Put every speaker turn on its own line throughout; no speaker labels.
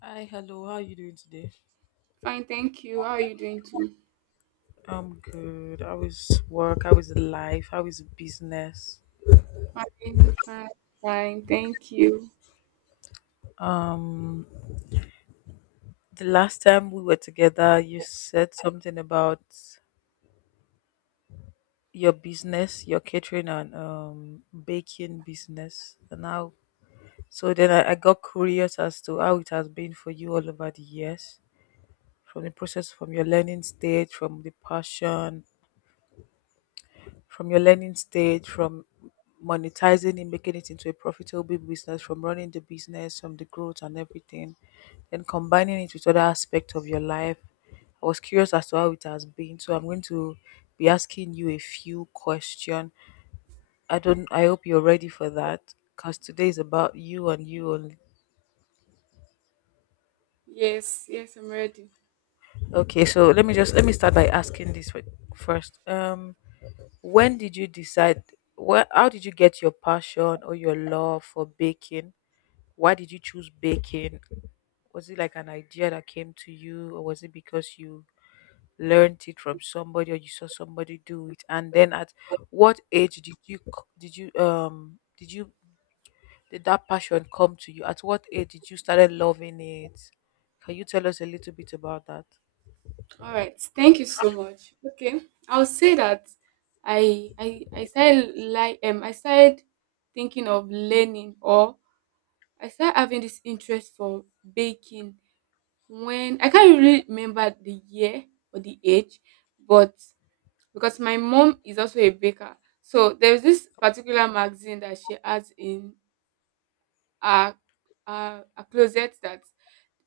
Hi, hello. How are you doing today?
Fine, thank you. How are you doing too?
I'm good. How is work? How is life? How is business?
Fine, fine, fine, thank you.
Um, the last time we were together, you said something about your business, your catering and baking business, and how. So then I got curious as to how it has been for you all over the years, from the process, from your learning stage, from the passion, from your learning stage, from monetizing it, making it into a profitable business, from running the business, from the growth and everything, then combining it with other aspects of your life. I was curious as to how it has been, so I'm going to be asking you a few questions. I don't. I hope you're ready for that, because today is about you and you only.
Yes, yes, I'm ready.
Okay, so let me start by asking first. When did you decide? How did you get your passion or your love for baking? Why did you choose baking? Was it like an idea that came to you, or was it because you learned it from somebody or you saw somebody do it? And then, at what age did you c- did you did you did that passion come to you? At what age did you started loving it? Can you tell us a little bit about that?
All right, thank you so much. Okay, I'll say that I started like I started thinking of learning, or I started having this interest for baking. When I can't really remember the year or the age, but because my mom is also a baker, so there's this particular magazine that she has in are are closet, that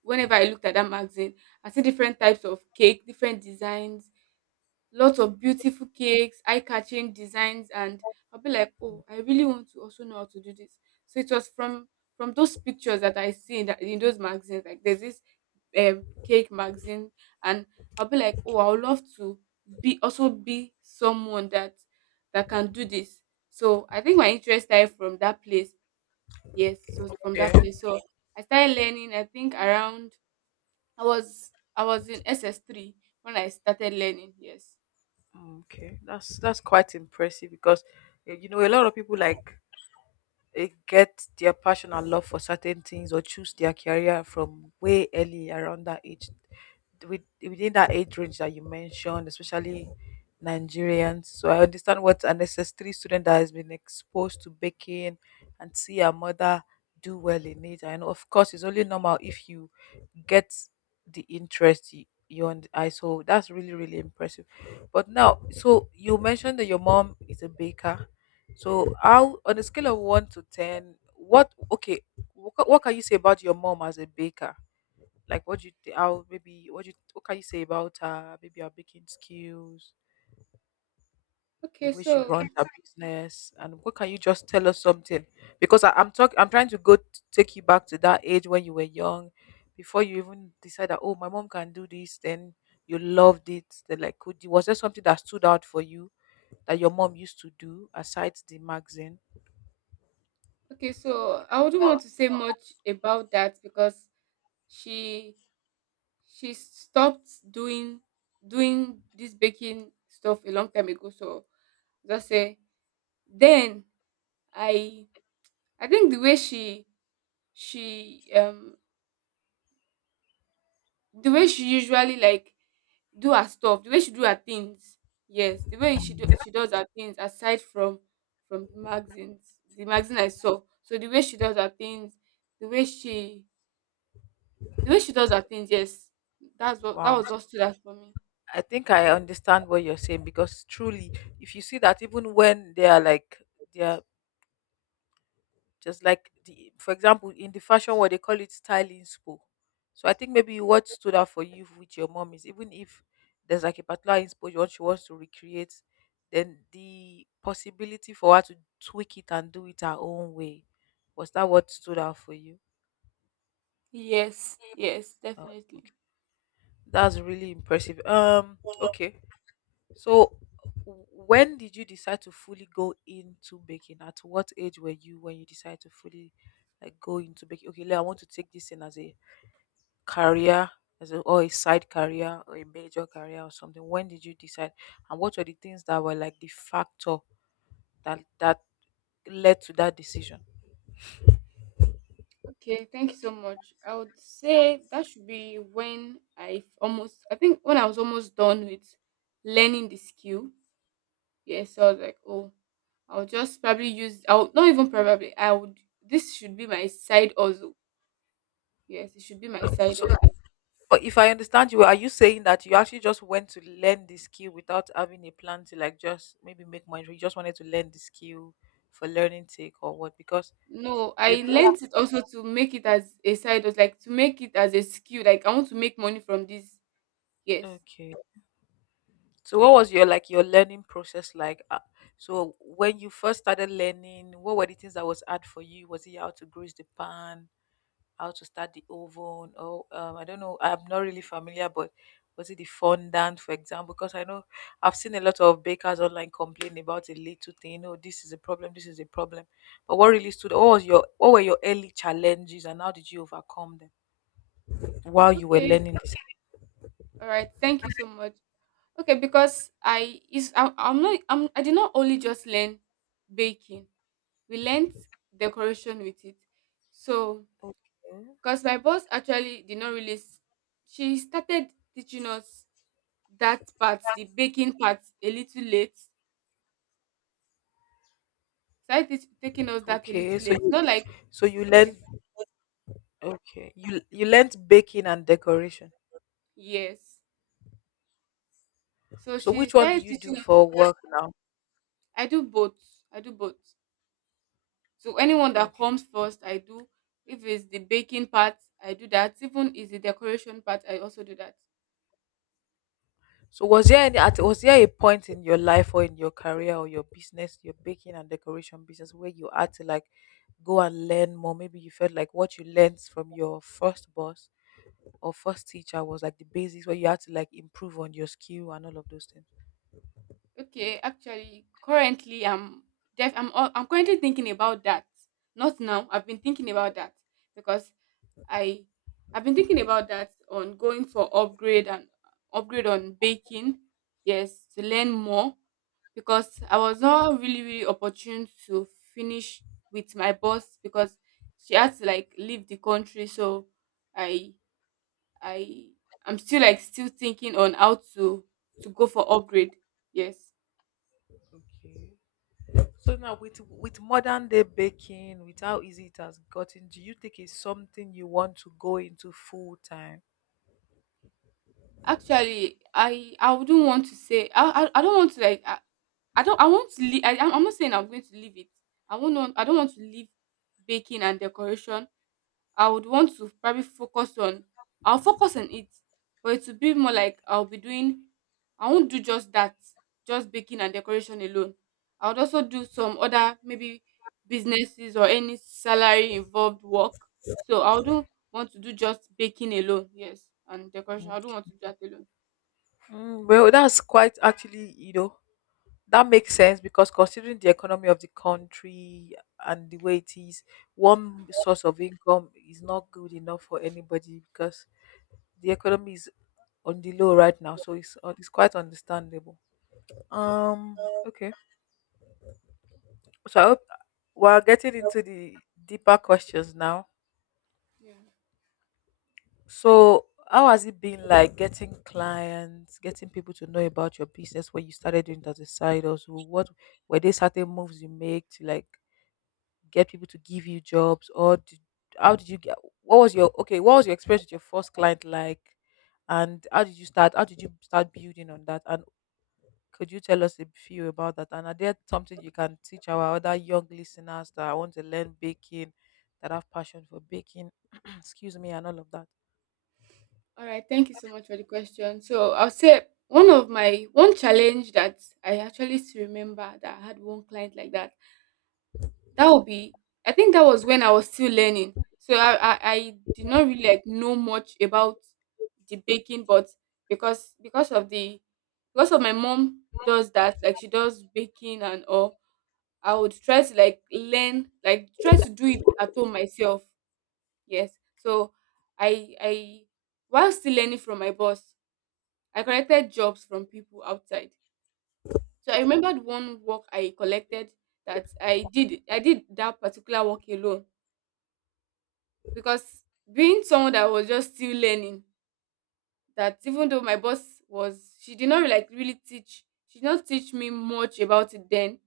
whenever I looked at that magazine, I see different types of cake, different designs, lots of beautiful cakes, eye-catching designs, and I'll be like, oh, I really want to also know how to do this. So it was from those pictures that I see in, that, in those magazines. Like there's this cake magazine, and I'll be like, oh, I would love to be also be someone that can do this. So I think my interest started from that place, yes, so from that
Yeah.
place, so I started learning. I think around, i was I was in SS3 when I started learning, yes.
Mm, okay, that's quite impressive because you know a lot of people they get their passion and love for certain things or choose their career from way early around that age within that age range that you mentioned, especially Nigerians. So I understand what an SS3 student that has been exposed to baking and see her mother do well in it. And of course it's only normal if you get the interest you, you und- I so that's really impressive. But now, so you mentioned that your mom is a baker. So, how on a scale of one to ten, what okay, what can you say about your mom as a baker? Like, what do you th- how maybe what do you what can you say about her? Maybe her baking skills, the
Okay,
way she
so
runs her business, and what can you just tell us something? Because I'm talking, I'm trying to take you back to that age when you were young, before you even decide that, oh, my mom can do this. Then you loved it. Then, like, was there something that stood out for you that your mom used to do aside the magazine?
okay, so I wouldn't want to say much about that because she she stopped doing this baking stuff a long time ago, so just say then, i I think the way she, she, the way she usually, like, do her stuff, the way she do her things, yes, the way she do, she does her things aside from the magazines, the magazine I saw. So the way she does her things, the way she, the way she does her things, yes, that's what, that
Wow.
was what stood out for me.
I think I understand what you're saying, because truly, if you see that even when they are just like the, for example, in the fashion world they call it style inspo. So I think maybe what stood out for you with your mom is, even if there's like a particular inspo what she wants to recreate, then the possibility for her to tweak it and do it her own way. Was that what stood out for you?
Yes, yes,
Oh,
definitely.
okay. That's really impressive. Okay. So, when did you decide to fully go into baking? At what age were you when you decided to fully like go into baking? Okay, like, I want to take this in as a career, or a side career or a major career or something. When did you decide, and what were the things that were like the factor that led to that decision?
Okay, thank you so much. I would say that should be when I almost, I think when I was almost done with learning the skill. Yeah, so I was like, oh, I'll just probably use. I'll not even probably. I would. This should be my side also. Yes, it should be my side
So,
also.
but if I understand you, well, are you saying that you actually just went to learn the skill without having a plan to like just maybe make money? You just wanted to learn the skill for learning sake or what? Because
No,
If
I learnt it also to make it as a side hustle, like to make it as a skill. Like I want to make money from this. Yes.
okay, so what was your like your learning process like? So when you first started learning, what were the things that was hard for you? Was it how to grease the pan, how to start the oven, or I don't know. I'm not really familiar, but was it the fondant, for example? Because I know I've seen a lot of bakers online complain about a little thing. Oh, this is a problem. This is a problem. But what really stood? What was your? What were your early challenges, and how did you overcome them while you were
Okay.
learning this?
All right. Thank you so much. Okay, because I'm I did not only just learn baking. We learnt decoration with it. So
Okay.
because my boss actually did not really, she started teaching us that part, the baking part, a little late. Started taking us that a
Okay,
little
so
late.
you,
Not like,
so you learned
okay,
Okay. You learnt baking and decoration.
yes. So
So
she
which one do
started
you do
teaching us.
for
Okay,
work now?
I do both. I do both. So anyone that
Okay.
comes first, I do. If it's the baking part, I do that. Even is the decoration part, I also do that.
So was there a point in your life or in your career or your business, your baking and decoration business, where you had to like go and learn more? Maybe you felt like what you learnt from your first boss or first teacher was like the basics, where you had to like improve on your skill and all of those things.
Okay, actually, currently I'm def- I'm al- I'm currently thinking about that. Not now. I've been thinking about that because I I've been thinking about that, on going for upgrade and upgrade on baking. Yes, to learn more because I was not really really opportune to finish with my boss because she had to like leave the country. So I I I'm still like still thinking on how to go for upgrade. Yes,
Okay. So now with modern day baking, with how easy it has gotten, do you think it's something you want to go into full time?
actually I wouldn't want to say I don't want to like I don't I want to leave, I'm not saying I'm going to leave it. I don't want to leave baking and decoration. I would want to probably focus on, I'll focus on it. But it will be more like I'll be doing, I won't do just that, just baking and decoration alone. I would also do some other maybe businesses or any salary involved work. So I don't want to do just baking alone, yes, and decoration. I don't want to do that alone.
Mm, well, that's quite actually, you know, that makes sense because considering the economy of the country and the way it is, one source of income is not good enough for anybody because the economy is on the low right now. So it's quite understandable. Um, okay. So I hope we're getting into the deeper questions now. So, how has it been like getting clients, getting people to know about your business when you started doing it as a side hustle? What were there certain moves you make to like get people to give you jobs, or did, how did you get? What was your okay? What was your experience with your first client like, and how did you start? How did you start building on that? And could you tell us a few about that? And are there something you can teach our other young listeners that want to learn baking, that have passion for baking? Excuse me, and all of that.
All right, thank you so much for the question. So I'll say one of my, one challenge that I actually still remember, that I had one client like that. That would be, I think that was when I was still learning. So I did not really like know much about the baking, but because of the because of my mom does that, like she does baking and all, I would try to like learn, like try to do it at home myself. Yes. So I while still learning from my boss, I collected jobs from people outside. So I remembered one work I collected, that I did that particular work alone, because being someone that was just still learning, that even though my boss was, she did not like really teach, she did not teach me much about it then.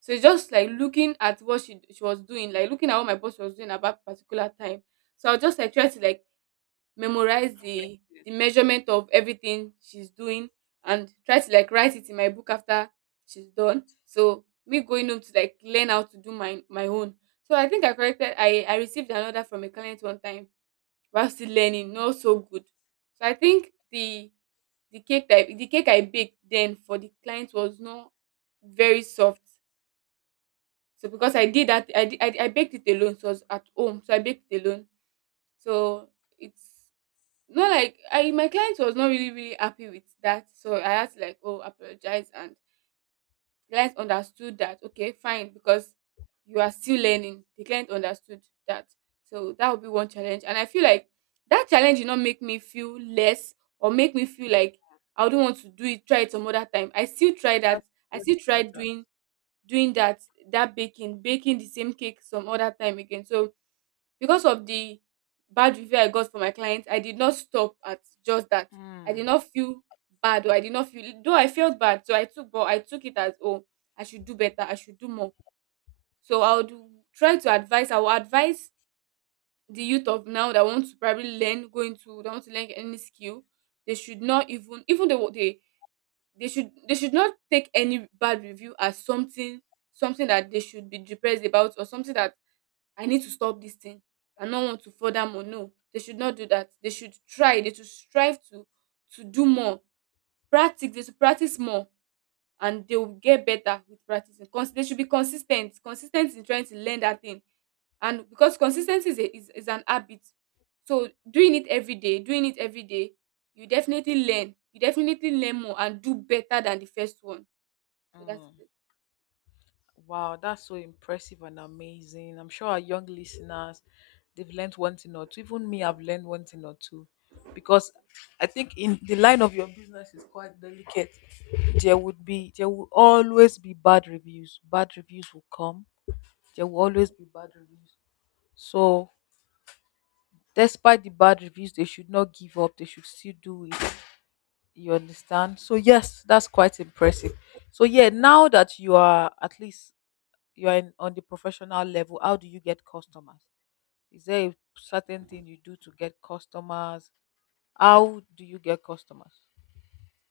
So it's just like looking at what she was doing, like looking at what my boss was doing at that particular time. So I was just like trying to like memorize the
Recreate it.
measurement of everything she's doing, and try to like write it in my book after she's done. So me going home to like learn how to do my own. So I think I corrected, I received an order from a client one time while still learning, not so good. So I think the cake I baked then for the client was not very soft. So because I did that, I I baked it alone. So I was at home, so I baked it alone. So it's not like I my client was not really really happy with that, so I had to like apologize, and client understood that, okay, fine, because you are still learning. The client understood that, so that would be one challenge. And I feel like that challenge did not make me feel less or make me feel like I don't want to do it. Try it some other time. I still try that.
That's
I
so
still tried
important.
doing doing that that baking baking the same cake some other time again. So because of the bad review I got from my clients, I did not stop at just that. I
Mm,
did not feel bad, or I did not feel, though I felt bad, so I took it as, oh, I should do better, I should do more. So I would try to advise, I will advise the youth of now that want to probably learn, go into, that want to learn any skill, they should not, even even though they, they should not take any bad review as something, something that they should be depressed about, or something that I need to stop this thing. I don't want to further more. No, they should not do that. They should try. They should strive to do more. Practice. They should practice more, and they will get better with practicing. They should be consistent. Consistent in trying to learn that thing, and because consistency is, a, is an habit, so doing it every day, doing it every day, you definitely learn. You definitely learn more and do better than the first one. So that's
mm.
it.
Wow, that's so impressive and amazing. I'm sure our young listeners, they've learned one thing or two. Even me, I've learned one thing or two. Because I think in the line of your business is quite delicate. There will always be bad reviews. Bad reviews will come. There will always
Definitely.
be bad reviews. So, despite the bad reviews, they should not give up. They should still do it. You understand? So yes, that's quite impressive. So yeah, now that you are at least you are in, on the professional level, how do you get customers? Is there a certain thing you do to get customers? How do you get customers?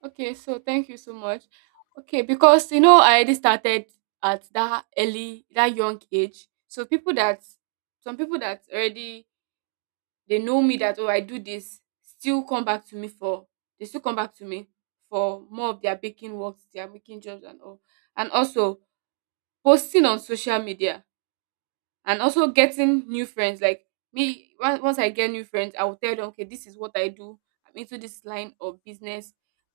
Okay, so thank you so much. Okay, because you know I already started at that early, that young age. So people that, some people that already, they know me that, oh, I do this, still come back to me for, they still come back to me for more of their baking works, their making jobs and all. And also posting on social media, and also getting new friends. Like me, once I get new friends, I will tell them, okay, this is what I do, I'm into this line of business.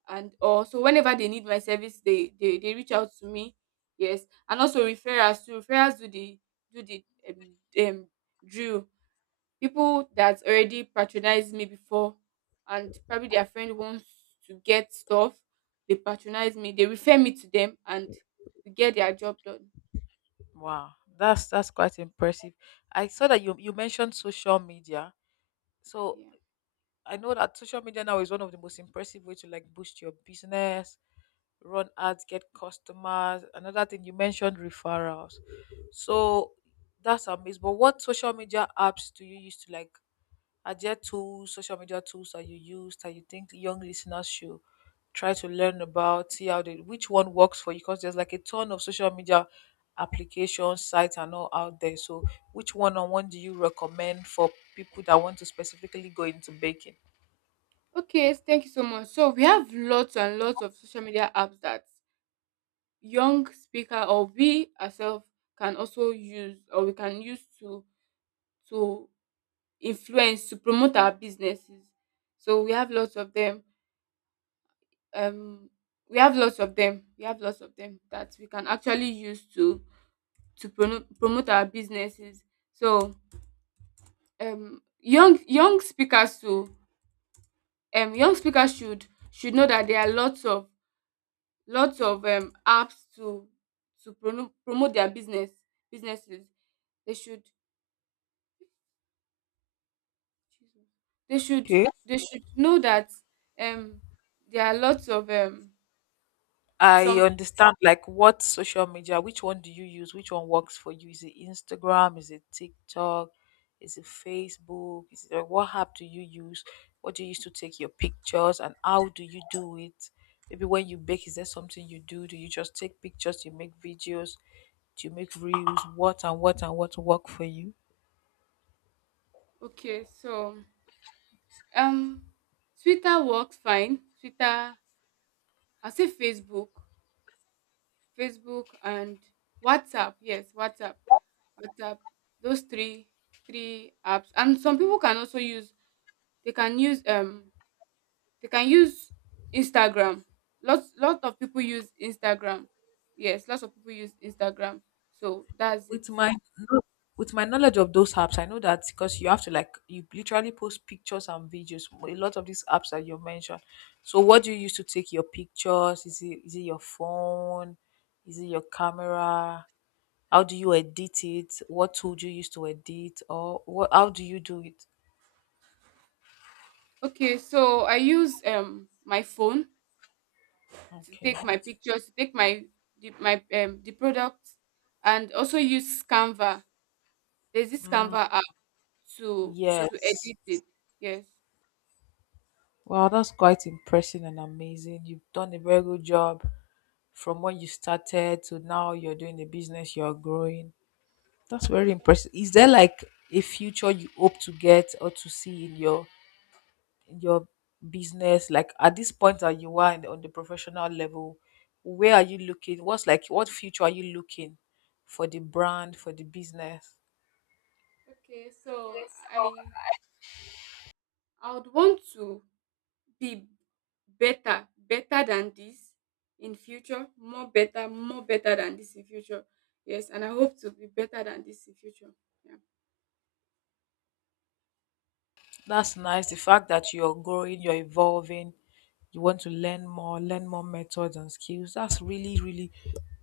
And also whenever they need my service, they reach out to me, yes. And also referrals too. Referrals do the, do the drill. People that already patronized me before, and probably their friend wants to get stuff, they patronize me, they refer me to them, and we get their job done.
Wow, that's quite impressive. I saw that you mentioned social media. So
Yeah.
I know that social media now is one of the most impressive way to like boost your business, run ads, get customers. Another thing, you mentioned referrals. So that's amazing. But what social media apps do you use to like social media tools that you use that you think young listeners should try to learn about, see how they which one works for you, because there's like a ton of social media applications, sites and all out there. So which one on one do you recommend for people that want to specifically go into baking?
Okay, thank you so much. So we have lots and lots of social media apps that young speaker, or we ourselves can also use, or we can use to influence, to promote our businesses. So we have lots of them. Um, we have lots of them. We have lots of them that we can actually use to promote our businesses. So young speakers to, young speakers should know that there are lots of, apps to promote their businesses. They should, they should
Okay.
they should know that, um there are lots of
I
some
understand, like, what social media, which one do you use? Which one works for you? Is it Instagram? Is it TikTok? Is it Facebook? Is it, like, what app do you use? What do you use to take your pictures and how do you do it? Maybe when you bake, is there something you do? Do you just take pictures? Do you make videos? Do you make reels? What work for you?
okay, so um Twitter works fine. Twitter, I say Facebook, Facebook, and WhatsApp. Yes, WhatsApp, WhatsApp. Those 3 apps. And some people can also use, they can use they can use Instagram. Lot of people use Instagram. Yes, lots of people use Instagram. So that's it.
With my knowledge of those apps, I know that because you have to like you literally post pictures and videos. A lot of these apps that you mentioned. So, what do you use to take your pictures? Is it your phone? Is it your camera? How do you edit it? What tool do you use to edit? Or what? How do you do it?
Okay, so I use my phone to
Okay.
take my pictures, to take my the product, and also use Canva. There's this Canva app to to
Yes.
edit it. Yes.
Wow, that's quite impressive and amazing. You've done a very good job from when you started to now. You're doing the business. You're growing. That's very impressive. Is there like a future you hope to get or to see in your in your business? Like at this point that you are in, on the professional level, where are you looking? What's like what future are you looking for the brand, for the business?
Okay, so I I would want to be better than this in future, more better than this in future, yes, and I hope to be better than this in future, yeah.
That's nice. The fact that you're growing, you're evolving, you want to learn more methods and skills. That's really, really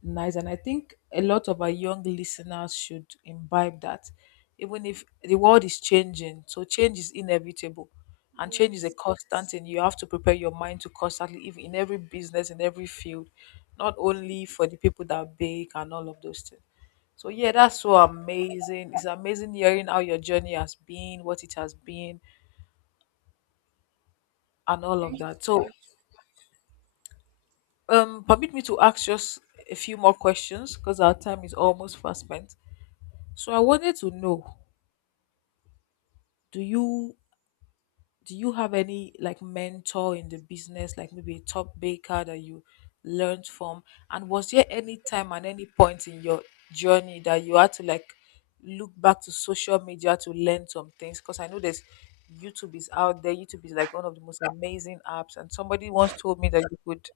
nice. And I think a lot of our young listeners should imbibe that. Even if the world is changing, so change is inevitable. And change is a
Yes.
constant thing. You have to prepare your mind to constantly, if in every business, in every field, not only for the people that bake and all of those things. So yeah, that's so amazing. It's amazing hearing how your journey has been, what it has been, and all of
Thank you so
that. So,
much.
permit me to ask just a few more questions because our time is almost fast spent. So, I wanted to know, do you do you have any like mentor in the business, like maybe a top baker that you learned from? And was there any time and any point in your journey that you had to like look back to social media to learn some things? Because I know there's YouTube is out there. YouTube is like one of the most amazing apps, and somebody once told me that you could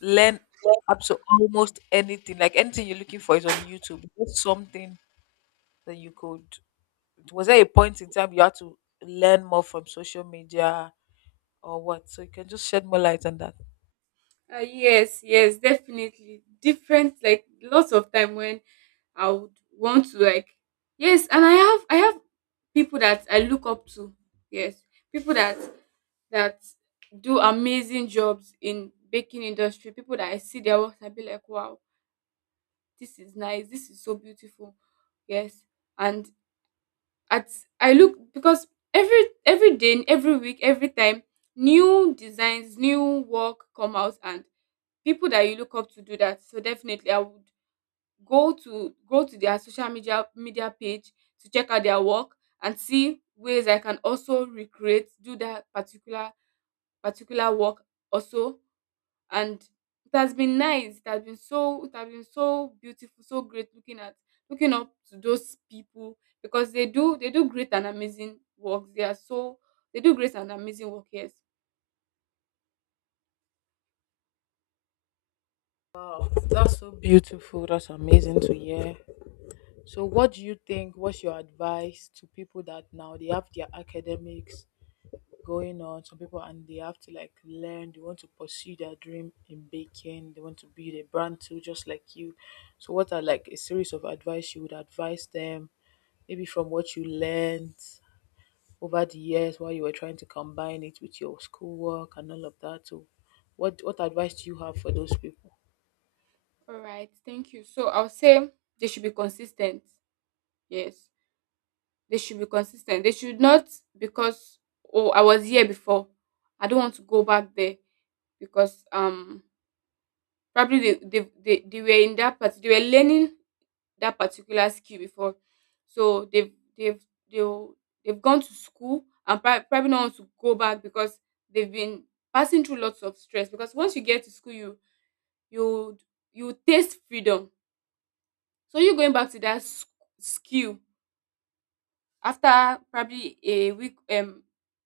learn up to almost anything. Like anything you're looking for is on YouTube. What's something that you could? Was there a point in time you had to learn more from social media or what? So you can just shed more light on that.
Yes, yes, definitely, different like lots of time when I would want to like, yes, and I have people that I look up to, yes, people that do amazing jobs in baking industry. People that I see their work, I be like, wow, this is nice, this is so beautiful. Yes. And at I look because every day, every week, every time, new designs, new work come out and people that you look up to do that. So definitely I would go to their social media page to check out their work and see ways I can also recreate, do that particular particular work also. And it has been nice it has been so it has been so beautiful, so great, looking at looking up to those people because they do great and amazing work. They are so, they do great and amazing work, yes.
Wow, that's so beautiful. That's amazing to hear. So, what do you think? What's your advice to people that now they have their academics going on? Some people and they have to like learn. They want to pursue their dream in baking. They want to build a brand too, just like you. So, what are like a series of advice you would advise them? Maybe from what you learned over the years while you were trying to combine it with your schoolwork and all of that. So, what advice do you have for those people?
All right, thank you. So I'll say they should be consistent, yes. They should be consistent, they should not, because, oh, I was here before, I don't want to go back there, because probably they were in that part, they were learning that particular skill before. So they've they've they've gone to school and probably not want to go back because they've been passing through lots of stress. Because once you get to school, you you taste freedom. So you going back to that skill after probably a week,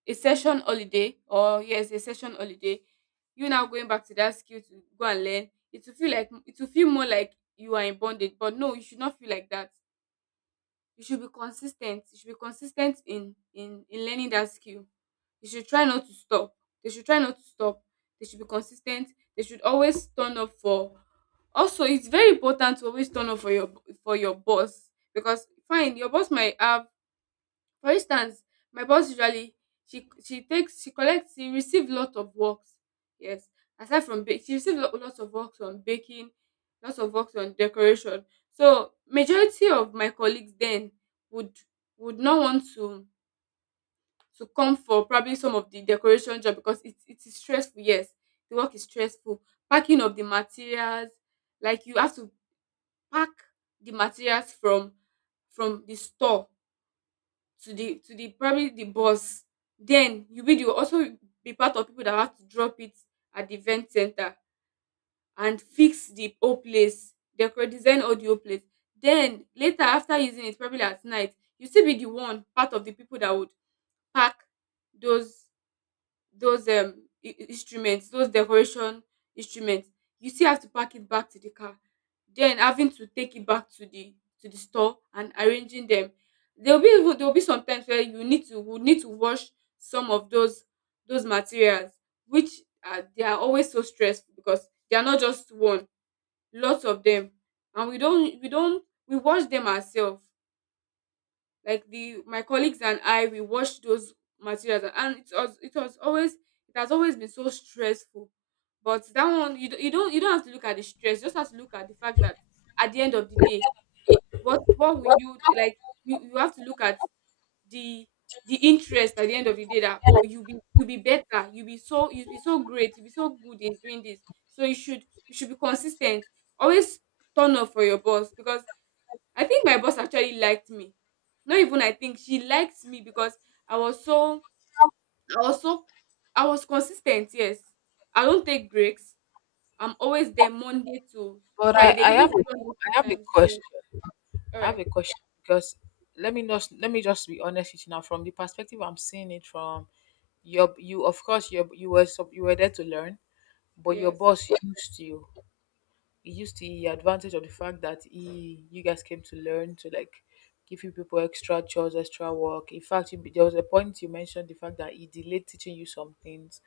a session holiday, or yes, a session holiday, you now going back to that skill to go and learn, it will feel like, it will feel more like you are in bondage. But no, you should not feel like that. You should be consistent, you should be consistent in learning that skill. You should try not to stop, they should try not to stop, they should be consistent. They should always turn up for, also it's very important to always turn up for your boss because, fine, your boss might have, for instance, my boss usually she takes she collects she receive lot of works. Yes. Aside from bake, she receive lots of works on baking, lots of works on decoration. So majority of my colleagues then would would not want to come for probably some of the decoration job because it is stressful, yes. The work is stressful. Packing of the materials, like you have to pack the materials from the store to the probably the bus. Then you be the, also be part of people that have to drop it at the event center and fix the whole place, decor design all the whole place. Then later, after using it, probably at night, you still be the one, part of the people that would pack those those um instruments, those decoration instruments. You still have to pack it back to the car. Then having to take it back to the store and arranging them. There'll be, even there'll be some times where you need to would need to wash some of those materials, which are, they are always so stressful because they are not just one, lots of them. And we don't we don't we wash them ourselves, like the my colleagues and I, we watched those materials, and it was always it has always been so stressful. But that one you, don't- you don't you don't have to look at the stress. You just have to look at the fact that at the end of the day, what will you like, you have to look at the the interest at the end of the day, that, oh, you be, you be better, you be so, you be so great, you be so good in doing this. So you should be consistent. Always turn up for your boss because I think my boss actually liked me. Not even I think, she liked me because I was so I was so I was consistent, yes. I don't take breaks. I'm always there Monday to
But I,
Friday,
I
even
have a,
Sunday
I have a
sometimes. Yes.
question.
All
I have
right.
a question because let me just be honest with you now. From the perspective I'm seeing it from, you of course you you were there to learn, but your
Yes.
boss used you. He used the advantage of the fact that he you guys came to learn to like give you people extra chores, extra work. In fact, you, there was a point you mentioned the fact that he delayed teaching you some things.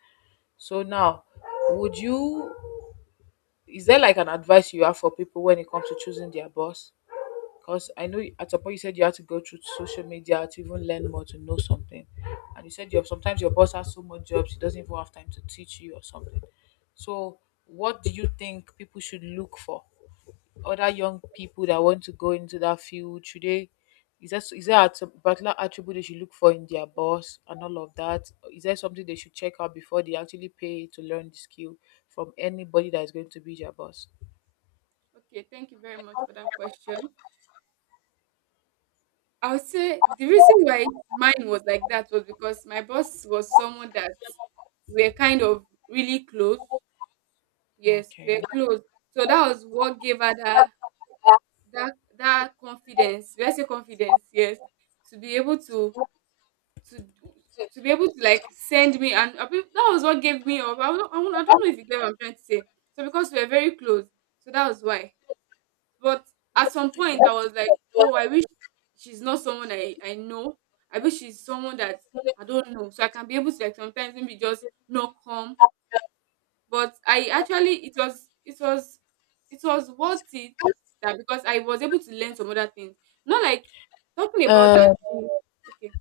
So now, would you is there like an advice you have for people when it comes to choosing their boss? Because I know at a point you said you had to go through social media to even learn more, to know something. And you said you sometimes your boss has so much jobs, he doesn't even have time to teach you or something. So, what do you think people should look for? Other young people that want to go into that field, should they? Is there a particular attribute they should look for in their boss and all of that? Is there something they should check out before they actually pay to learn the skill from anybody that is going to be their boss?
Okay, thank you very much for that question. I would say the reason why mine was like that was because my boss was someone that we are kind of really close. Yes, we are
Okay.
close. So that was what gave her that confidence, let's say confidence, yes, to be able to to be able to like send me, and that was what gave me up. I don't know if you get what I'm trying to say. So because we were very close, so that was why. But at some point I was like, oh, I wish she's not someone I know, I wish she's someone that I don't know, so I can be able to like sometimes maybe just not come. But I actually, it was it was it was worth it, that, because I was able to learn some other things. Not like talking about
Okay.
that. Okay.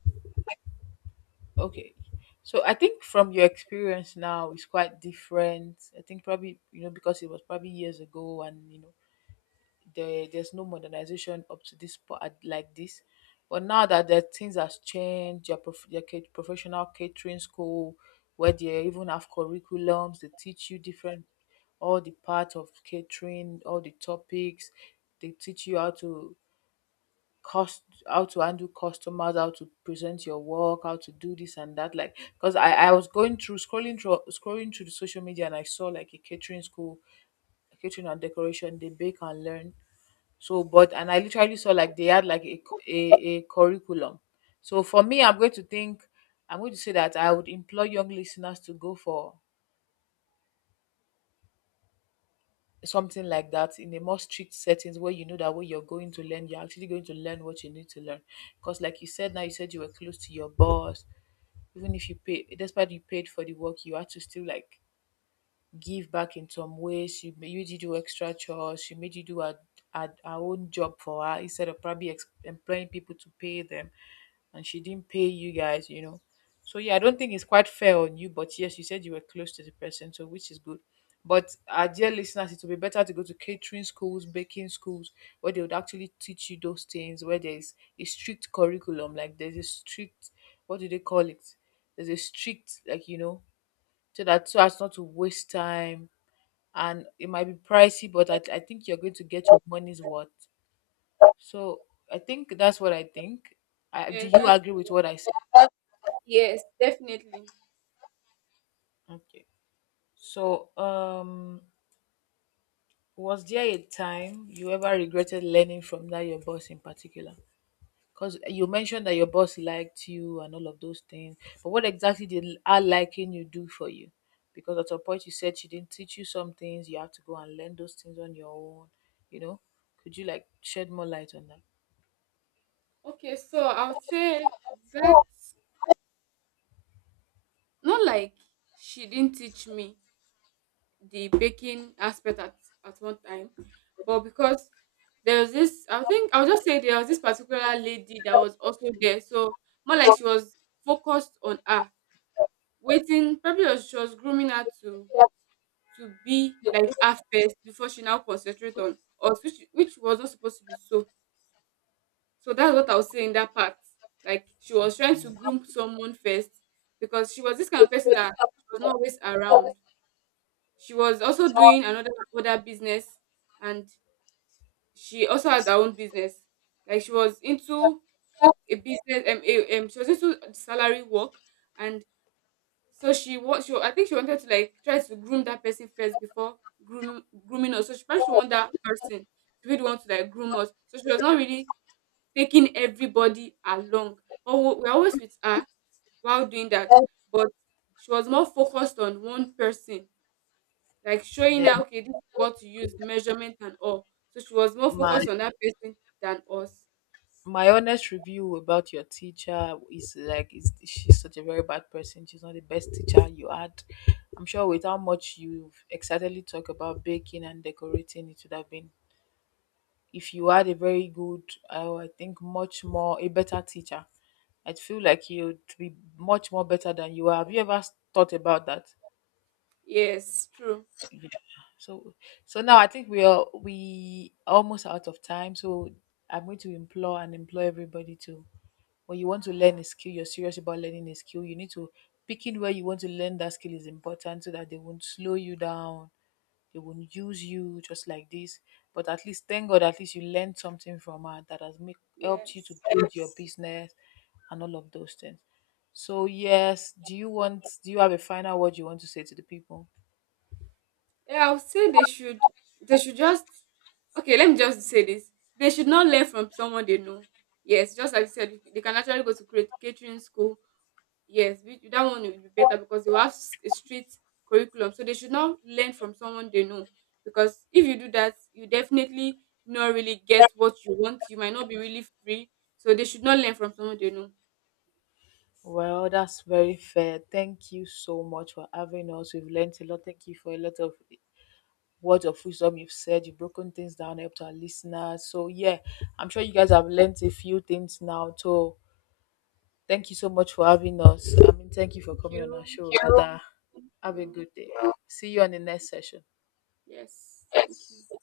Okay. So I think from your experience now it's quite different. I think probably, you know, because it was probably years ago and you know there's no modernization up to this part like this. But now that the things has changed, your, your professional catering school where they even have curriculums, they teach you different, all the parts of catering, all the topics. They teach you how to cost, how to handle customers, how to present your work, how to do this and that. Like because I was going through scrolling through the social media and I saw like a catering school, catering and decoration, they bake and learn. So but and I literally saw like they had like a a curriculum. So for me, I'm going to say that I would employ young listeners to go for something like that in a more strict settings where you know that what you're going to learn, you're actually going to learn what you need to learn. Because like you said, now you said you were close to your boss. Even if you pay, despite you paid for the work, you had to still like give back in some way. She made you do extra chores. She made you do her own job for her instead of probably employing people to pay them. And she didn't pay you guys, you know. So yeah, I don't think it's quite fair on you. But yes, you said you were close to the person, so which is good. But our dear listeners, it would be better to go to catering schools, baking schools, where they would actually teach you those things, where there's a strict curriculum, like there's a strict, what do they call it? There's a strict, like, you know, so that, so as not to waste time. And it might be pricey, but I think you're going to get your money's worth. So I think that's what I think. I, do
Yes,
you
that's
agree with
true.
what I said?
Yes, definitely.
Okay. So, was there a time you ever regretted learning from that your boss in particular? Because you mentioned that your boss liked you and all of those things, but what exactly did her liking you do for you? Because at a point you said she didn't teach you some things, you have to go and learn those things on your own. You know, could you like shed more light on
Okay, so I would say that's not like she didn't teach me the baking aspect at one time, but because there was this, I think I'll just say there was this particular lady that was also there. So more like she was focused on her, waiting, probably she was grooming her to be
that?
like her first before she now concentrate on us, which was not supposed to be so. So that's what I was saying in that part, like she was trying to groom someone first, because she was this kind of person that she was not always around. She was also doing another other business, and she also has her own business. Like she was into a business, she was into salary work. And, so she wants, she, I think she wanted to like try to groom that person first before grooming us. So she probably should want that person to be the one to like groom us. So she was not really taking everybody along. But we're always with her while doing that. But she was more focused on one person, like showing
Then
her, okay, this is what to use, the measurement and all. So she was more
my
focused on that person than us.
my honest review about your teacher is she's such a very bad person. She's not the best teacher you had. I'm sure with how much you've excitedly talked about baking and decorating, it would have been if you had a very good, I think much more a better teacher. I feel like you'd be much more better than you are. Have you ever thought about that?
Yes, true.
Yeah. So, so now I think we are almost out of time. So I'm going to implore and implore everybody to, when you want to learn a skill, you're serious about learning a skill, you need to, picking where you want to learn that skill is important so that they won't slow you down, they won't use you just like this. But at least thank God, at least you learned something from her that has make, helped you to
Yes.
build your business and all of those things. So yes, do you have a final word you want to say to the people?
Yeah, I would say they should, they should just, okay, let me just say this. They should not learn from someone they know. Yes, just like you said, they can actually go to create catering school. Yes, that one will be better because they will have a strict curriculum. So they should not learn from someone they know. Because if you do that, you definitely not really get what you want. You might not be really free. So they should not learn from someone they know.
Well, that's very fair. Thank you so much for having us. We've learned a lot. Thank you for a lot of words of wisdom you've said. You've broken things down, helped our listeners. So, yeah, I'm sure you guys have learned a few things now. So, thank you so much for having us. I mean, thank you for
Thank
coming on our
you.
show. You.
Thank
Have a
you.
good day. See you on the next session.
Yes. Thank you.